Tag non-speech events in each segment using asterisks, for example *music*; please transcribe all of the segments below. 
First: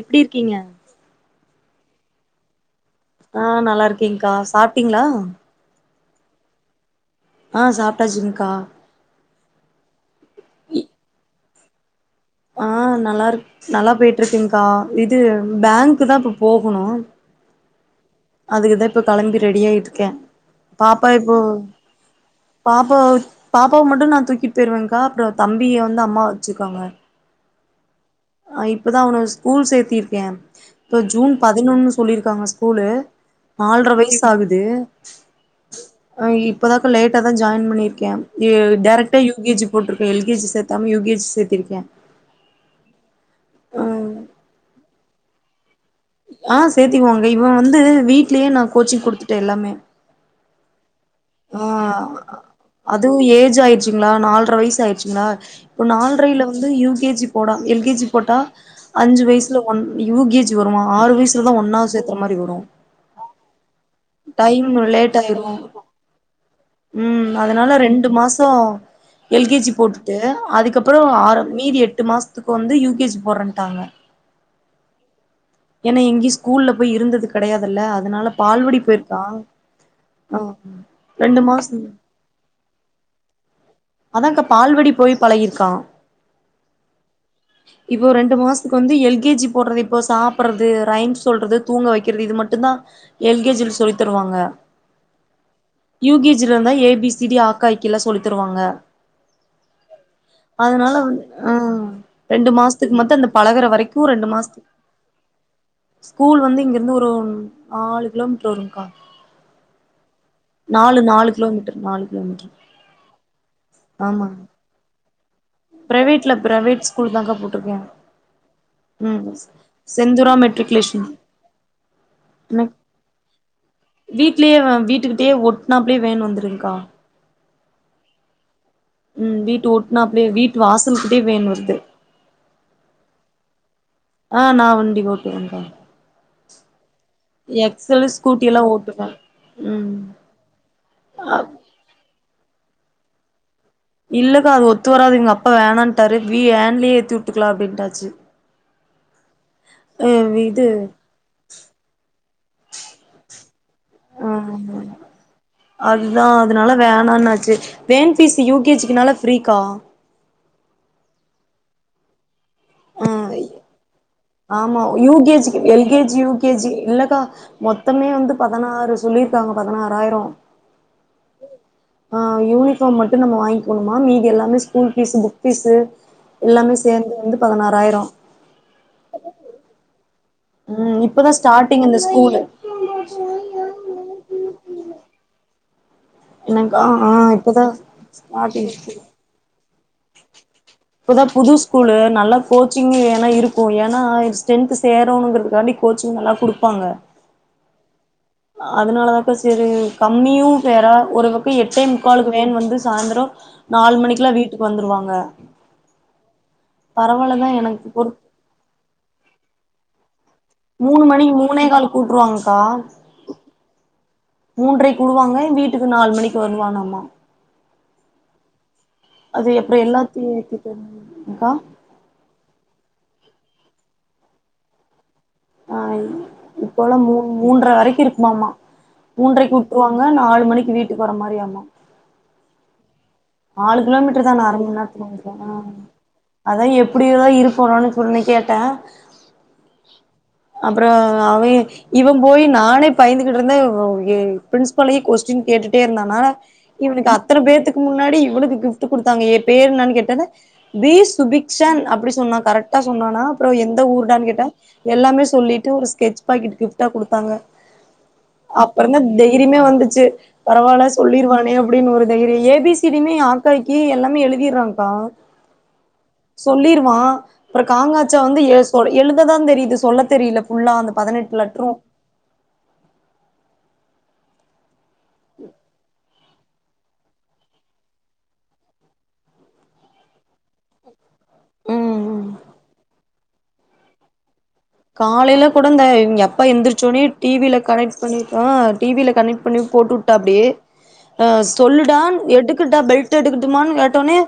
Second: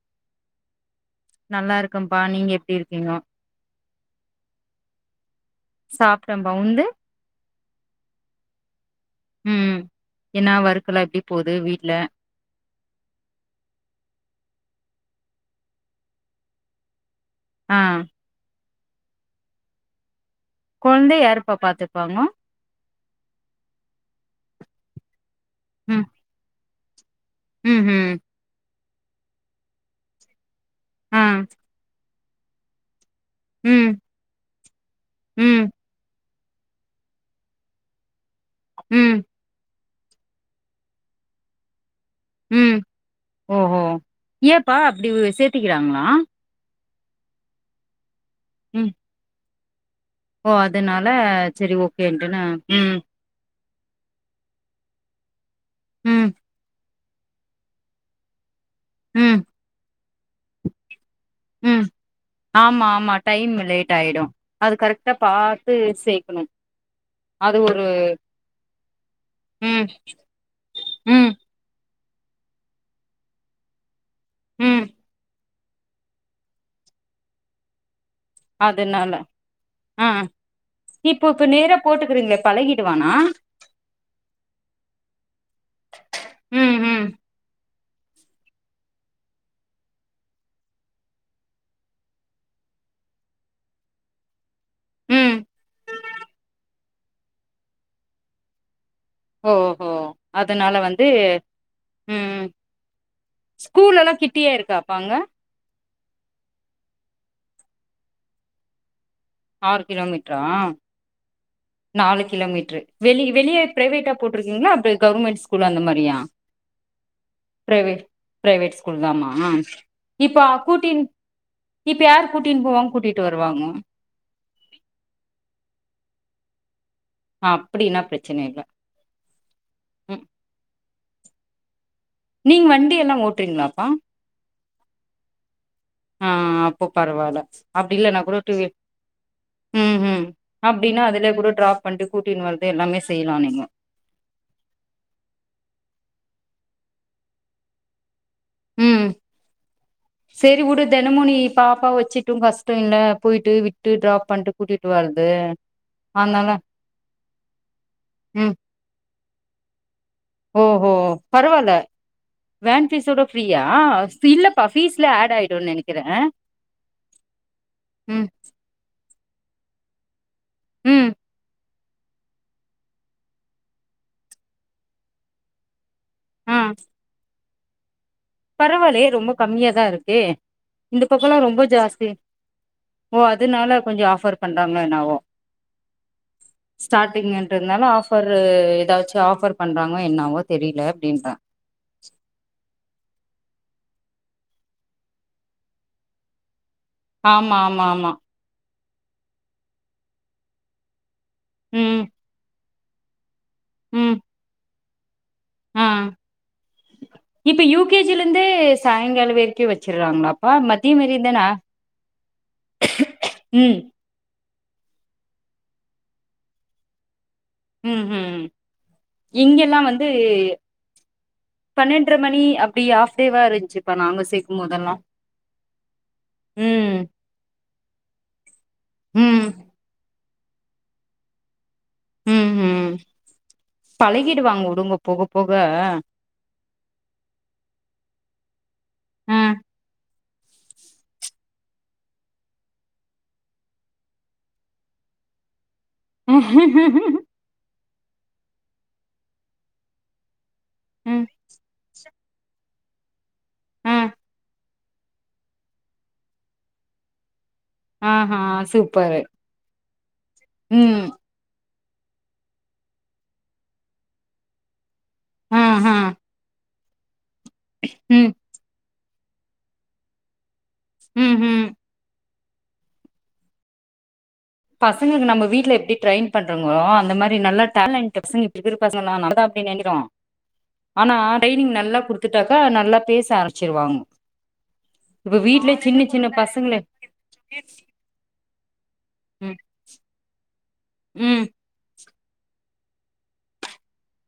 எப்டி இருக்கீங்க நல்லாருக்கம்ப்பா நீங்க எப்டி இருக்கீங்கோ அ நல்லா இருக்கேங்க்கா சாப்ட்டீங்ளா சாப்டம்பா உன்து ஆ சாப்ட்டாச்சுங்க்கா ம் என்னா வொர்க்லா எப்டி போது வீட்ல அ நல்லார் நல்லா போய்ட்டுருக்குங்க்கா இது பேங்க்கு தா இப்ப போகணு ஆ அதுக்குதா இப்ப கெளம்பி ரெடியாயிட்ருக்கே கொழந்தை யார்ப்பா பாத்துப்பாங்க பாப்பாவ பாப்பாவ மட்டு நா தூக்கிட்டு போயிருவேங்க்கா அப்பற தம்பிய வந்து ம் அம்மா வச்சுக்குவாங்க ம் ம் ஆ இப்பதா அவன ஸ்கூல் சேத்திருக்கே இப்ப ஆ ஜூன் பதினொன்னு சொல்லியிருக்காங்க ஸ்கூலு ம் நாலர வயசு ஆகுது ம் இப்போதாக்க லேட்டா தா ஜாயின் பண்ணியிருக்கே யு ம் டெரக்டாக யு கே ஜி போட்டுகே எல் கே ஜி சேத்தாம யு கே ஜி சேத்திருக்கே ம் ஓஹோ ஏன்ப்பா அப்படி ஒரு சேத்திக்கிறாங்களா ஆ சேத்தக்குவோங்க இவ வந்து வீட்லயே நா ம் கோச்சிங் குடுத்துட்டே எல்லாமே ஓ அதனால சரி ஓகேன்ட்டுன்ன அ ம் இப்போ ஏஜ் ஆயிருச்சுங்களா நாலரை வயசு ஆயிருச்சுங்களா இப்ப ம் நால்ரைல வந்து யூ கே ஜி போடா எல் கே ஜி போட்டா அஞ்சு ம் வயசில ஒன் யூ கே ஜி வருமா ஆறு வயசிலதா ம் ஒன்னாவது சேத்துற மாரி வரு ஆமா ஆமா டைம் லேட் ஆயிடு டைம் அது கரெக்டா லேட் ஆயிரு பாத்து சேக்கணு ம் அது அதனால் ஒரு ரெண்டு மாசோ எல் கே ஜி ம் போட்டுட்டு அதுக்கப்ற ம் ஆரம் மீதி எட்டு மாசத்துக்கு வந்து யூ கே ஜி போடுறேன்ட்டாங்க ம் ஏன்னா எங்கேயு ஸ்கூல்ல போய் இருந்தது கெடையாதுல்ல அதுனால பால்வடி அதனால போயிருக்கா ஆ இப்போ ரெண்டு இப்ப மாசோ நேர போட்டுக்குறீங்களே பழகிடுவானா அதாக்கா பால்வடி போயி பழகிருக்கா ம் ம் இப்போ ரெண்டு மாதத்துக்கு வந்து எல் கே ஜி போடுறது இப்போது சாப்புட்றது ரைம் சொல்றது தூங்க வைக்கிறது இது மட்டுந்தா எல் கே ஜியில சொல்லித்தருவாங்க ம் யு கே ஜில இருந்தா ஏ பி சி டி ஆக்க ஈக்கியல்லா சொல்லித்தருவாங்க ஓஹோ அதனால வந்து ம் ரெண்டு மாசத்துக்கு மட்டு அந்த பழகுற வரைக்கு ஸ்கூல்லல்லா ரெண்டு கிட்டியே மாசத்துக்கு இருக்கா பாங்க ஸ்கூல் வந்து இங்கிருந்து ஒரு நாலு கிலோமீட்டர் வருங்கா ஆறு கிலோ மீட்ரா நாலு நாலு கிலோமீட்டர் நாலு கிலோமீட்ரு வெளிய வெளிய ப்ரைவேட்டா போட்டிருக்கீங்களா அவரு கவர்மெண்ட்ஸ் ப்ரைவேட்ல ப்ரைவேட் ஸ்கூல் தாக்கா போட்டிருக்கோ ப்ரைவேட் ஸ்கூல் தாமா செந்தூரா இப்ப அம்புட்டின் மெட்ரிகுலேஷன் இப்ப யாரு கூட்டின்னு எனக்கு போவாங்க கூட்டிட்டு வருவாங்க வீட்லயே வீட்டுக்கிட்டயே ஒட்னாப்பலயே வேன் வந்துருங்க்கா அப்டின்னா பிரச்சனை இல்ல ம் வீட்டு ம் ஓட்னாப்லே வீட்டு வாசலுகிட்டே வேன் வருது நீங்க வண்டி எல்லா ஓட்டுவிங்ளாப்பா ஆ நா வண்டி ஓட்டுவே ஆ அப்போ பரவால்ல அப்படி எக்ஸலு இல்லனா கூட ஸ்கூட்டி வி எல்லாம் ஓட்டுவேன் ம் ம் அப்படின்னா அதுல கூட ட்ராப் பண்ணிட்டு கூட்டின்னு வந்து எல்லாமே செய்லாமே இல்லக்கா அது ஒத்து வராதுங்க அப்பா வேணான்ட்டாரு வீ வேன்லயே ஏத்துட்டுக்கலா அப்படின்டாச்சு சேரி இது வுடு தினமு நீ பாப்பாவ வச்சிட்டு உன் ஹஸ்பண்ட்ட போயிட்டு வி ட்டு ட்ராப் பண்ட்டு கூட்டிட்டு ஆ வரது அதுதா அதனால வேணான்னாச்சு van fees U K G க்குனால ஃப்ரீக்கா ஓ ஓ பரவால்ல வேன் ஆ ஃபீஸோட ஃப்ரீயா இல்லப்பா ஆமா ஃபீஸ்ல யூ ஆட் கே ஜி க்கு ஆயிடும்னு எல் கே நெனைக்கிறே ஜி யூ கே ஜி இல்லக்கா மொத்தமே ம் வந்து பதினாறு சொல்லியிருக்காங்க பதினாறாயிரம் ம் ஆ யூனிஃபார்ம் மட்டு நம்ம வாங்கிக்கணுமா மீதி எல்லாமே ஸ்கூல் ஃபீஸ்சு புக் ஃபீஸ்சு எல்லாமே சேந்து வந்து பதினாறாயிரோ பரவாயல்லயே ரொம்ப கம்மியாதாயிருக்கே ம் இந்த இப்பதா பக்கல்லா ரொம்ப ஸ்டார்டிங் இந்த ஜாஸ்தி ஸ்கூலு ஓ அதனால கொஞ்சோ ஆஃபர் பண்றாங்களோ என்னவோ எனக்கா ஆ இப்பதா ஸ்டார்டிங்ன்றனால ஆஃப்பரு ஸ்டார்டிங் ஸ்கூல் ஏதாச்சு ஆஃபர் பண்றாங்களோ என்னாவோ தெரில இப்பதா அப்டின்றே புது ஸ் கூலு நல்லா கோச்சிங்கு ஏன்னா இருக்கும் ஏன்னா ஸ்ட்ரென்த்து சேருங்கிறதுக்காண்டி கோச்சிங் நல்லா குடுப்பாங்க ஆமா ஆமா ஆமா அதனாலதாக்கா சேரி கம்மியு வேற ஒரு பக்கம் எட்டே ம் முக்காலுளுக்கு வேன் வந்து சாய்ந்தரரோ நாலு ம் மணிக்கெல்லா வீட்டுக்கு வந்துருவாங்க ஆ பரவால்லதா எனக்கு கொடு இருந்து சாயங்காலோ வரைக்கு வச்சிட்றாங்களா மூணு மணி மூணே காலுக்கு உட்டுருவாங்க்கா ம் மூன்ரைக்கு வுடுவாங்க வீட்டுக்கு நாலு மணிக்கு வருவானாமா ம் ம் அது எப்டி இங்கெல்லா எல்லாத்தையு ஏத்திட்டு வந்து அக்கா பன்னெண்ட்ரை மணி அப்டி ஆஃப் டேவா இருன்ச்சுப்பா நாங்க சேக்கும் போதெல்லா ஆ ம் இப்போல்லா மூ மூன்ரை வரைக்கு இருக்குமாமா ம் மூன்ரைக்கு உட் ருவாங்க நாலு மணிக்கு வீட்டுக்கு வர மாறியாமா ம் ம் நாலு கிலோமீட்டர் தானா அரை பழகிடுவாங்க மண் உடுங்க நேரத்துக்கு போக போக உங்களுக்கெல்லா அத்தா எப்படியோதா இருப்பனோன்னு சொல்லி கேட்டே ம் அப்றோ அவ ஏ இவன் போயி நானே பயந்துகிட்டுயிருந்த பிரின்ஸ்பாலயே கொஸ்டின் கேட்டுட்டேயிருந்தா னா இவனுக்கு அத்தன பேத்துக்கு முன்னாடி இவனுக்கு கிஃப்ட் குடுத்தாங்க என் பேரு என்னான்னு கேட்டன்னா பி ம் சுபிக்க்ஷன் அப்டி சொன்னா கரெக் டா சொன்னானா அப்றோ எந்த ஆ ஊருடான்னு கேட்டா எல்லாமே சொல்லிட்டு ஒரு ஸ்கெட்ச் பாக்கேட் கிஃப்ட்டா குடுத்தாங்க ஆஹா அப்றோதா சூப்பரு தைரியமே வந்துச்சு பரவால்ல ம் சொல்லிருவானே அப் ப்டின்னு ஒரு தைரியோ ஏ பி சி டியுமே அ கா இ கி யே எல்லாமே எழுதிட்றா க்கா அ அ சொல்லிருவா அப்புறோ காங்காட்சா ம் வந்து எ சோ எழுததா தெரியுது சொல்ல தெரில ஃபுல்லா அந்த ம் பதினெட்டு லட்று ம் பசங்களுக்கு நம்ப வீட்ல எப்டி ட்ரேயின் பண்றங்களோ அந்த மாறி நல்லா டேலண்ட் பசங்க இப்ப இருக்கற பசங்க எல்லா நம்மதா அப்டி நெனைக்கறோ ஆனா ட்ரைனிங் ம் நல்லா ம் குடுத்துட்டாக்க நல்லா பேச ஆரம்பிச்சிருவாங்க இப்ப காலையில கூட வீட்ல இந்த சின்ன சின்ன எப்ப பசங்கள எந்திரிச்சோனே டி வி ல கனெக்ட் பண்ணியிருக்கா டி வி ல கனெக்ட் ம் பண்ணி போட்டு உட்டாப்டி அ ம் தொல்லுடா எடுக்கட்டா பெல்ட் எடுக்கட்டுமான்னு கேட்டோனே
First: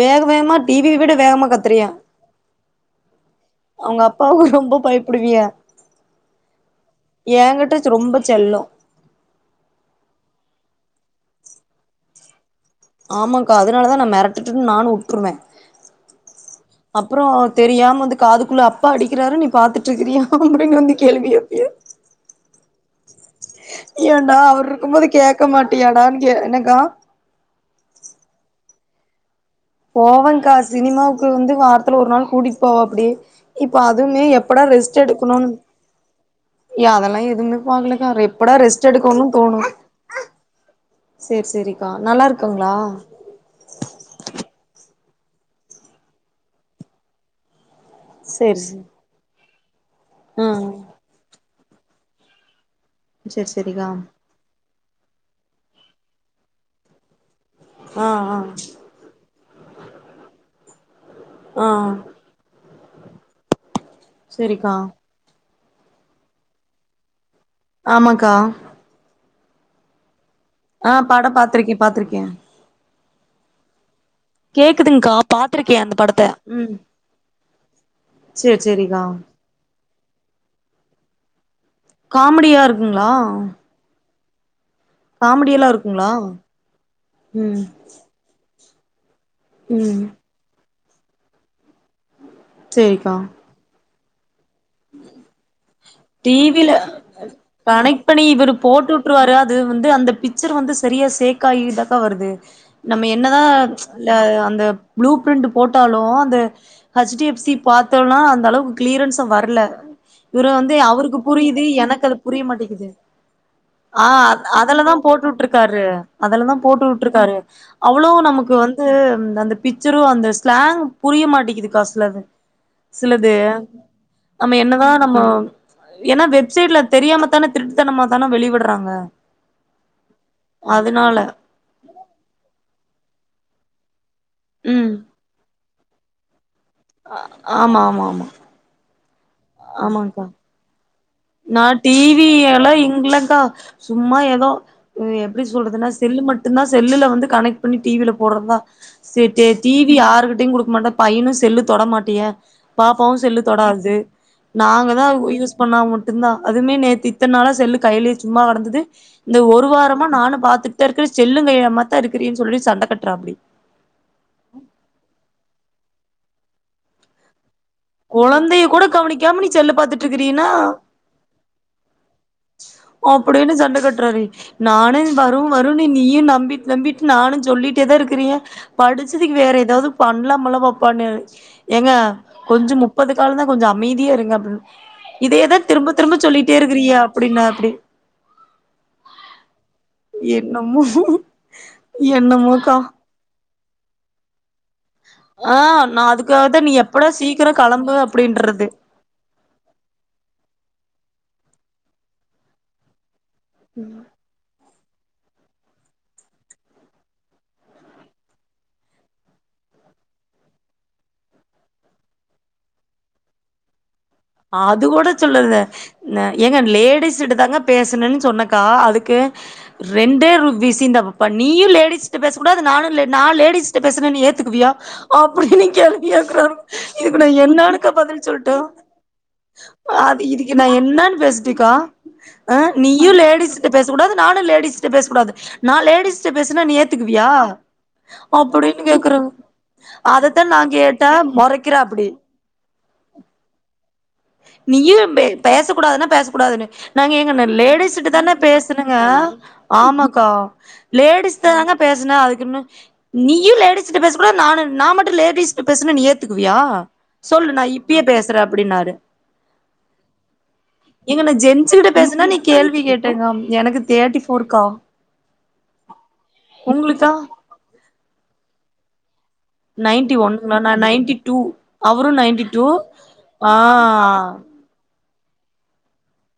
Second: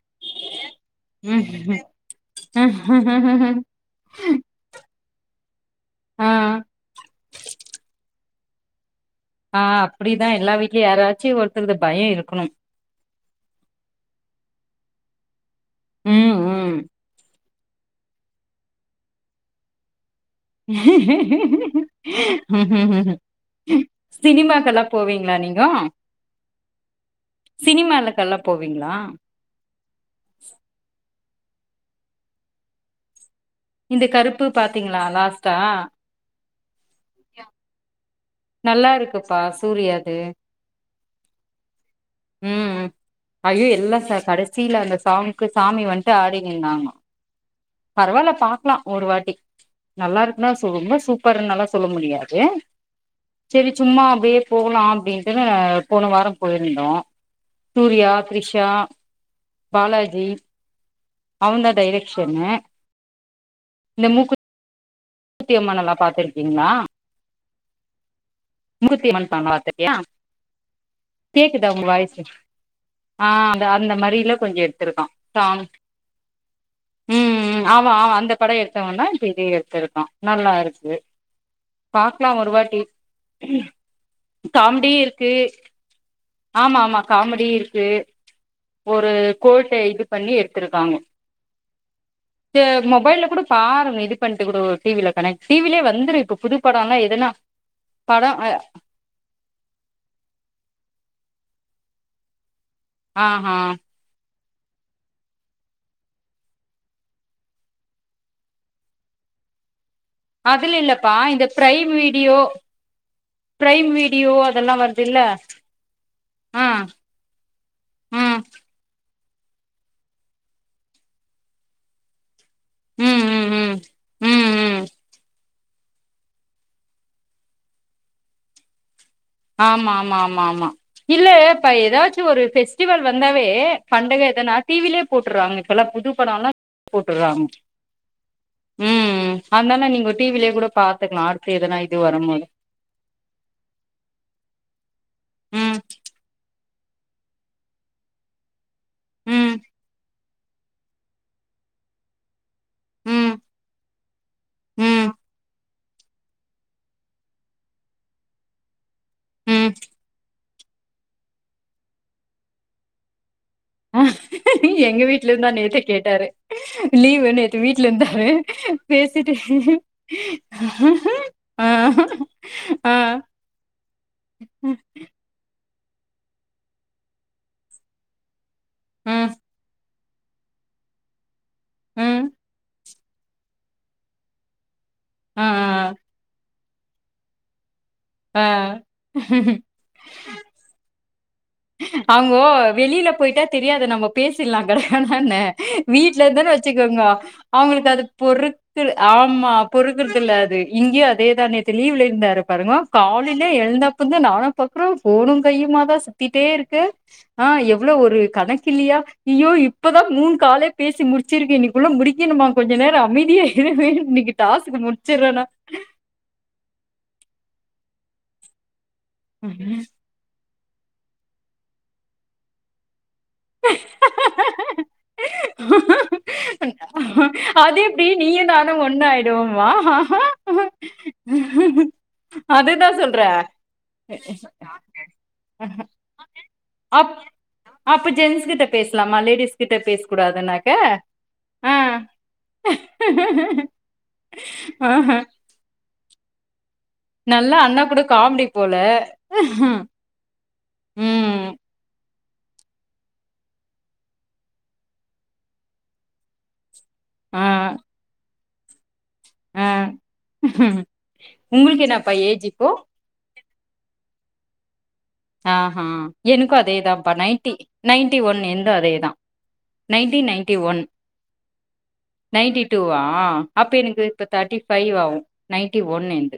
வேக வேகமா டி வி ய விட வேகமா ம் கத்துறியா அவங்க அப்பாவு ரொம்ப பயப்படுவியா ஆ ஏ கிட்ட ரொம்ப செல்லோ ஆ அப்டிதா எல்லா வீட்லயு யாராச்சு ஒருத்தருது பய இருக்கணு ஆமாக்கா அதனால தா நா மிரட்டுன்னு நானு வுட்டுருவே உம் உம் அப்றோ தெரியாம வந்து காதுக்குள்ள அப்பா அடிக்கிறாரு இப் பாத்துட்டு இருக்கிறியா அப்டின் வந்து கேள்வி கேப்பியா ஏன்டா சினிமாக்கெல்லா அவர்ருக்கும்போது போவீங்களா கேட்க மாட்டியாடான்னு என்னக்கா சினிமால்கெல்லா போவீங்ளா போவேகா சினிமாவுக்கு வந்து வாரத்துல ஒரு நாள் கூட்டிட்டு போவாப்டி இப்போ இந்த அதுவுமே கருப்பு எப்படா ரெஸ்ட் பாத்தீங்களா எடுக்கணு லாஸ்ட்டா அதெல்லாம் எதுவுமே பாக்கலக்கா ப்படா ரெஸ்ட் நல்லா எடுக்கோணு இருக்குப்பா தோணு *unintelligible* சேர் சேரிக்கா நல்லா இருக்குங்ளா ம் ஐயோ எல்லா ச கடசில அந்த சாமிக்கு சாமி வந்துட்டு ஆடினு இந்தாங்க பரவால்ல சேரி பாக்கலா சேரி ஒரு வாட்டி நல்லா ஆ இருக்குன்னா சொ ரொம்ப சூப்பர்னாலா சொல்ல முடியாது சேரி சும்மா அப்டியே போகலா அப்டின்ட்டு போன வார போயிருந்தோ ஆ சூரியா ஆ த்ரிஷா பாலாஜி ஆ அவந்தி டைரெக் ஷன்னு இந்த மூக்குத் சேரிகா தி அம்மன்ல்லா பாத்துருக்கீங்ளா ஆமாக்கா மூக்குத்தி அம்மன் படம் பாத்ட்டியா ஆ படோ கேக்குதா பாத்திருக்கே உங்க வாய்சு பாத்திருக்கே ஆஹ அந் அந்த மாரில எடுத்திருக்கா கேக்குதுங்கா பாத்ருக்கே அந்த படத்த உம் உம் ஆமா ஆ அந்த பட சேரி சேரிக்கா எடுத்தவந்தா இப்ப இது எத்துருக்கா நல்லா இருக்கு பாக்கலா ஒரு காமெடியா வாட்டி இருக்குங்களா காம்டி க்கு காமெடியெல்லா இருக்குங்களா ஆமா ஆமா காமெடி ம் இருக்கு ஒரு கோட்ட ம் இது பண்ணி எடுத்துர்க்காங்க இது சேரிக்கா மொபைல்ல கூட பாருங்க இது பண்டு கூட டிவிலே வந்துரு இப்போ புதுப்படலா எதுனா கணெக்ட் பண்ணி படம் அ இவரு போட்டுவுட் ருவாரு அது வந்து அந்த பிச்சர் வந்து சரியா சேக் ஆயிதா கா வருது நம்ம என்னதா ஆஹா இல்ல அந்த ப்ளூ பிரிண்ட் போட்டாலு அந்த ஹச்டி எஃப்சி பாத்தோனா அந்த அளவுக்கு கிளிரன்ஸா வர்ல இவரு வந்து அதுல இல்லப்பா அவருக்கு இந்த புரியுது பிரைம் எனக்கு அது வீடியோ புரிய மாட்டுகுது பிரைம் ஆ வீடியோ அத் அதெல்லா அதலதா வருதுல்ல போட்டுட்டுருக்காரு அதுலதா ஆ போட்டுட்டுருக்காரு அவ்ளோ ம் நமக்கு வந் து அந்த பிக்சரு அந்த ஸ்லாங் புரிய மாட்டிகுது கா சிலது ம் சிலது ம் ம் ம் நம்ம ம் என்னதா நம்ம ஏன்னா வெப்சைட்ல தெரியாமத் தான திருட்டுத்தனமா தான வெளி விட்றாங்க ஆமா ஆமா ஆமா ஆமா இல்ல இப்ப எதாச்சு ஒரு பெஸ்டிவல் வந்தாவே பண்டக எதன்னா ம் டிவிலே போட்டுறாங்க இப்பல்லா புது படல்லா போட்டுறாங்க ஆமா ஆமா ஆமா உம் அதனாலா நீங்க ஆமாங்க்கா டிவிலேட கூட பாத்துக்கலா ஆட் நா டிவி எல்லா இங்ளக்கா சும்மா ஏதோ எப்டி ம் சொல்றதுன்னா செல்லு மட்டுந்தா செல்லுல வந்து கனெக்ட் பண்ணி டிவில போடுறதா சேர் சேரி ம் டிவி யாருகிட்டயுங் குடுக்க மாட்டே பையனு செல்லு தொட மாட்டிய பாப்பாவு ம் செல்லு தொடாது நாங்கதா ம் உ யூஸ் பண்ணாம உட் இருந்தா அதுமே நேத்து இத்தன் நாள செல்லு கையிலே சும்மா கெடந்தது இந்த ஒரு ம் வாரமா நானு பாத்துட் த இருக்கு செல்லுங் கையுமாத்தா இருக்கிறியேன் சொல்லி சண்ட கட்டுறாப்டி எங்க வீட்லந்துதா நேத்தே கேட்டாரு லீவுன்னு வீட்ல இருந்தாரு கொழந்தைய கூட பேசிட்டு கவனிக்காம நீ செல்லு பாத்துட்டு இருக்கிறீன்னா ஆ ஆ, அப்டினு சண்ட கட்றாருடி ம், நானு வரு வருனு நீயு நம்பிட் நம்பிட் நானு சொல்லிட்டே தா இருக்கிறே ம், படிச்சதுக்கு வேற ஏதாவ்து பண்லாமுல்ல பாப்பானாரு ஏங்க ம், கொஞ்சோ முப்பது கால்தா கொஞ்சோ அமைதியா இருங்க அப்டின் ஆ, இதயேதா திரும்ப திரும்ப சொல்லிட்டே இருக்றியே அப்டின்னாப்டி அ என்னமோ அவுங்கோ என்னமோக்கா வெளில போயிட்டா தெரியாது நம்ம பேசிடலா கட அதான ஆ நா வீட்ல அதுக்காக இருந்தோன் தா நீ வச்சுக்கோங்க எப்படா சீக்கிரோ அவங்களுக்கு கெளம்பு அது அப்டின்றது பொறுக்குல ஆமா பொறுக்குறது இல்ல அது இங்கேயு அதேதா நேத்து லீவுல இருந்தாரு பாருங்கோ காலையிலே எழுந்தப்ப இருந்து நானு பாக்குறே போனு கையுமாதா சுத்திட்டே இருக்க ஆ எவ்ளோ ஒரு கணக்கு இல்லையா யோ இப்பதா மூணு காலே பேசி முடிச் சிருக்கே இன்னைக்குள்ள முடிக்கணுமா கொஞ்ச நேரொ அமைதியா இருவே இன்னைக் அது கூட சொல்லல ந ஏங்க லேடிஸ் கிட்ட தாங்க பேசுனேன் சொன்னக்கா அதுக்கு ரெண்டே ரூபீஸ் இந்தபா நீயு லேடிஸ்ட்ட பேசக்கூடாது நானு லே நா லேடிஸ்ட்ட பேசுனா ஏத்துக்குவியா அப்டின்னு கேள்வி கேக்குறாரு இதுக்கு நா அது என்னனுக்கா எப்டி பதில் நீயு சொல்ட்டு நானு ஒண்ணு ஆயிடுவோமா அது இதுக்கு நா என்னன்னு பேசட்டுக்கா அ அதுதா நீயு சொல்றே லேடிஸ் ட்ட பேசக்கூடாது நானு லேடிஸ்ட்ட பேச கூடாது நா லேடிஸ்ட்ட பேசுனா நீ அப் ஏத்துக்குவியா அப்ப ஜென்ஸ் கிட்ட அப்டின்னு பேசலாமா கேக்குறாங்க லேடிஸ் கிட்ட பேச அதத்தா நா கூடாதுனாக்க கேட்டே ஆ மொறைக்கிறா அப்டி நீயு ஆஹ பே பேச கூடாதுன்னா பேச கூடாதுன்னு நாங்க ஏங்க நா நல்லா அண்ணா கூட லேடிஸ்ட்ட தான காமெடி போல பேசணுங்க ஆமா க்கா லேடிஸ்ட்ட ம் தாங்க பேசுனே அதுக்குன்னு நீயு லேடிஸிட்ட பேச கூடா நானு நா மட்டு லேடிஸிட்ட பேசுனா நீ ஏத்துக்குவியா ஆ சொல்லு நா இப்பயே பேசுறே அப்டின்னாரு ஆ ஏங்க நா உங்களுக்கு ஜென்ஸ்கிட்ட என்னப்பா பேசுனா நீ ஏஜ் இப்போ கேள்வி கேட் டுங்கம் எனக்கு தேர்டி ஃபோர்க்கா அ ஹா எனக்கு உங்களுக்கா அதேதாப்பா நைன்டி நைன்டி ஒன்னு என்து அதேதா நைன்டின் நைன்டி ஒன்னுங்களா நா ஒன் நைன்டி டூ அவரு நைன்டி டூ டூவா ஆ அப்ப எனக்கு இப்ப தேர்ட்டி ஃபைவ் ஆவு நைன்டி ஒன் என்து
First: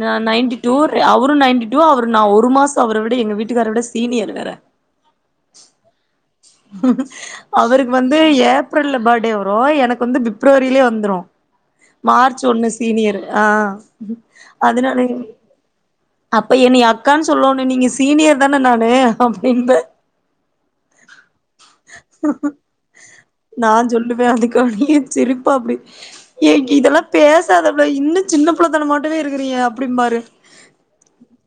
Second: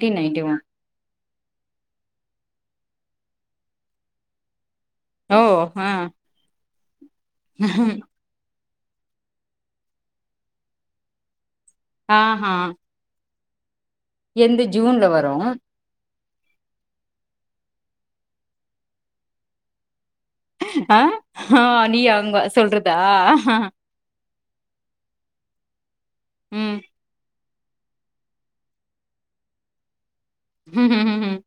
நா நைன்டி ஒன் டூ அவரு நைன்டி டூ அவர் நா ஒரு மாசோ அவர விட எங்க வீட்டுக்கார விட சீனியர் வேற ஓ ஹ அவருக் வந் வந்து ஏப்ரல்ல பர்டே வரு எனக்கு வந்து பிப்ரவரிலே வந்துரு மார்ச் ஆஹா ஒன்னு சீனியரு ஆ என்து ஜூன்ல அதனாலங் வரு அப்ப என்னைய அக்கான் சொல்லோனோ நீங்க சீனியர் தான நானு அப்டின்னே அ ஆ நீ அங்க சொல்றதா நா சொல்லுவே அதுக்க அப்டியே சிரிப்பா அப்டி ஏ இங் ம் இதெல்லா பேசாதப்புள்ள இன்னு சின்ன புள்ளத்தனமாட்டமே இருக்குறீயே அப்டிம்பாரு ம்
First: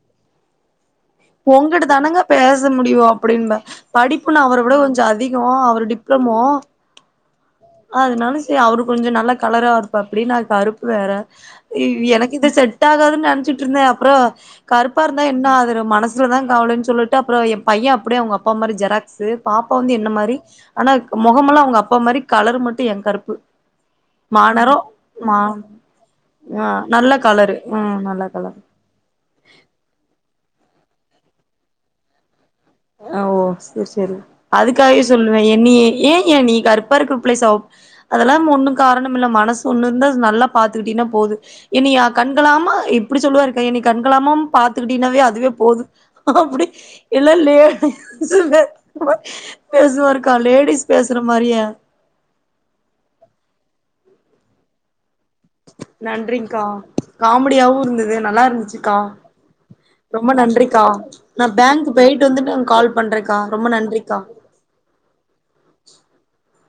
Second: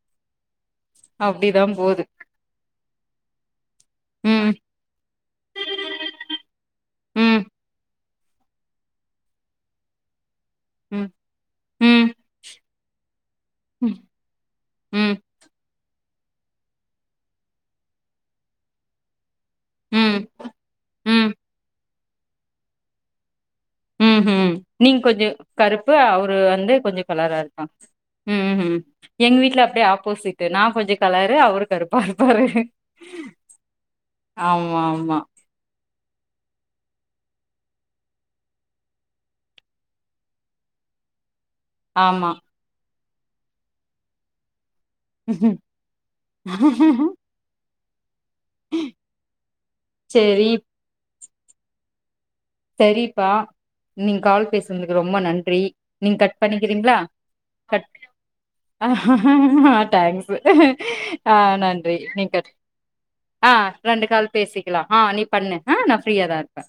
அப்டிதா ஒங்கிட்ட போது தானங்க பேச முடியு அப்டின்ப படிப்புல ம் அவுர உட கொஞ்ச அதிகோ அவர் டிப்ளமோ ம் அதனால சரி அவரு கொஞ்ச நல்ல கலரா இருப்பாப்படி நா கருப்பு வேற ம் இ ம் எனக்கு இது செட் ஆகாதுன்னு நெனச்சிட்டு இருந்தே ம் அப்புறோ கருப்பா ம் இருந்தா என்ன அ மனசு சொன்ன கவல சொல்லிட்டு அப்புறோ ஏ பைய அப்டியே அவுங்க அப்பா மாரி ஜெராக்ஸு பாப்பா வந்து என்ன ம் மாரி ஆனா ம் மொகமல்லா அவுங்க அப்பா மாரி கலரு மட்டு எ கருப்பு ம் ஹ்ம் மாநெறோ நீங்க கொஞ்சோ மா கருப்பு அவரு ஆ வந்து கொஞ்சோ நல்ல கலரா கலரு இருக்கா ம் நல்ல ம் கலரு ஹ்ம் எங் வீட்டுல அப்டியே ஆப்போசிட்டு நா கொஞ்ச கலரு அவரு கருப்பா இருப்பாரு ஓ செரி செரி ஆமா அதுக்காகவே ஆமா சொல்லுவே என் நீ ஏயா நீ கருப்பாக்கற புள்ளய செவப் அதெல்லா ஒண்ணு காரணம் இல்ல மனசு ஒண்ணு இருந்தா நல்லா பாத்துக்கிட்டீன்னா போது என்னிய ஆமா கண்கலாம இப்டி சொல்லுவாருக்கா என்னி கண்கலாம பாத்துக் கிட்டினாவே அதுவே போது அப்டி எல்லா லே சு பேசுவாருக்கா சேரி லேடிஸ் பேசுற மாரியே தெரிப்பா நீங்க கால் பேசுனதுக்கு ரொம்ப நன்றி நீங்க கட் நன்றிங்க்கா பண்ணிக்கிறீங்களா காமெடியாவு கட் இருந்தது நல்லா அ இருந்துச்சுக்கா ரொம்ப தேங்க்ஸு நன்றிக்கா ஆ நா பேங்க் நன்றி போயிட்டு நீங்க கட் வந்துட்டு கால் பண்றேக்கா ஆ ரொம்ப ரெண்டு நன்றிக்கா கால் பேசிக்க கலா ஆ நீ பண்ணு நா ஃப்ரியாதா இருப்பே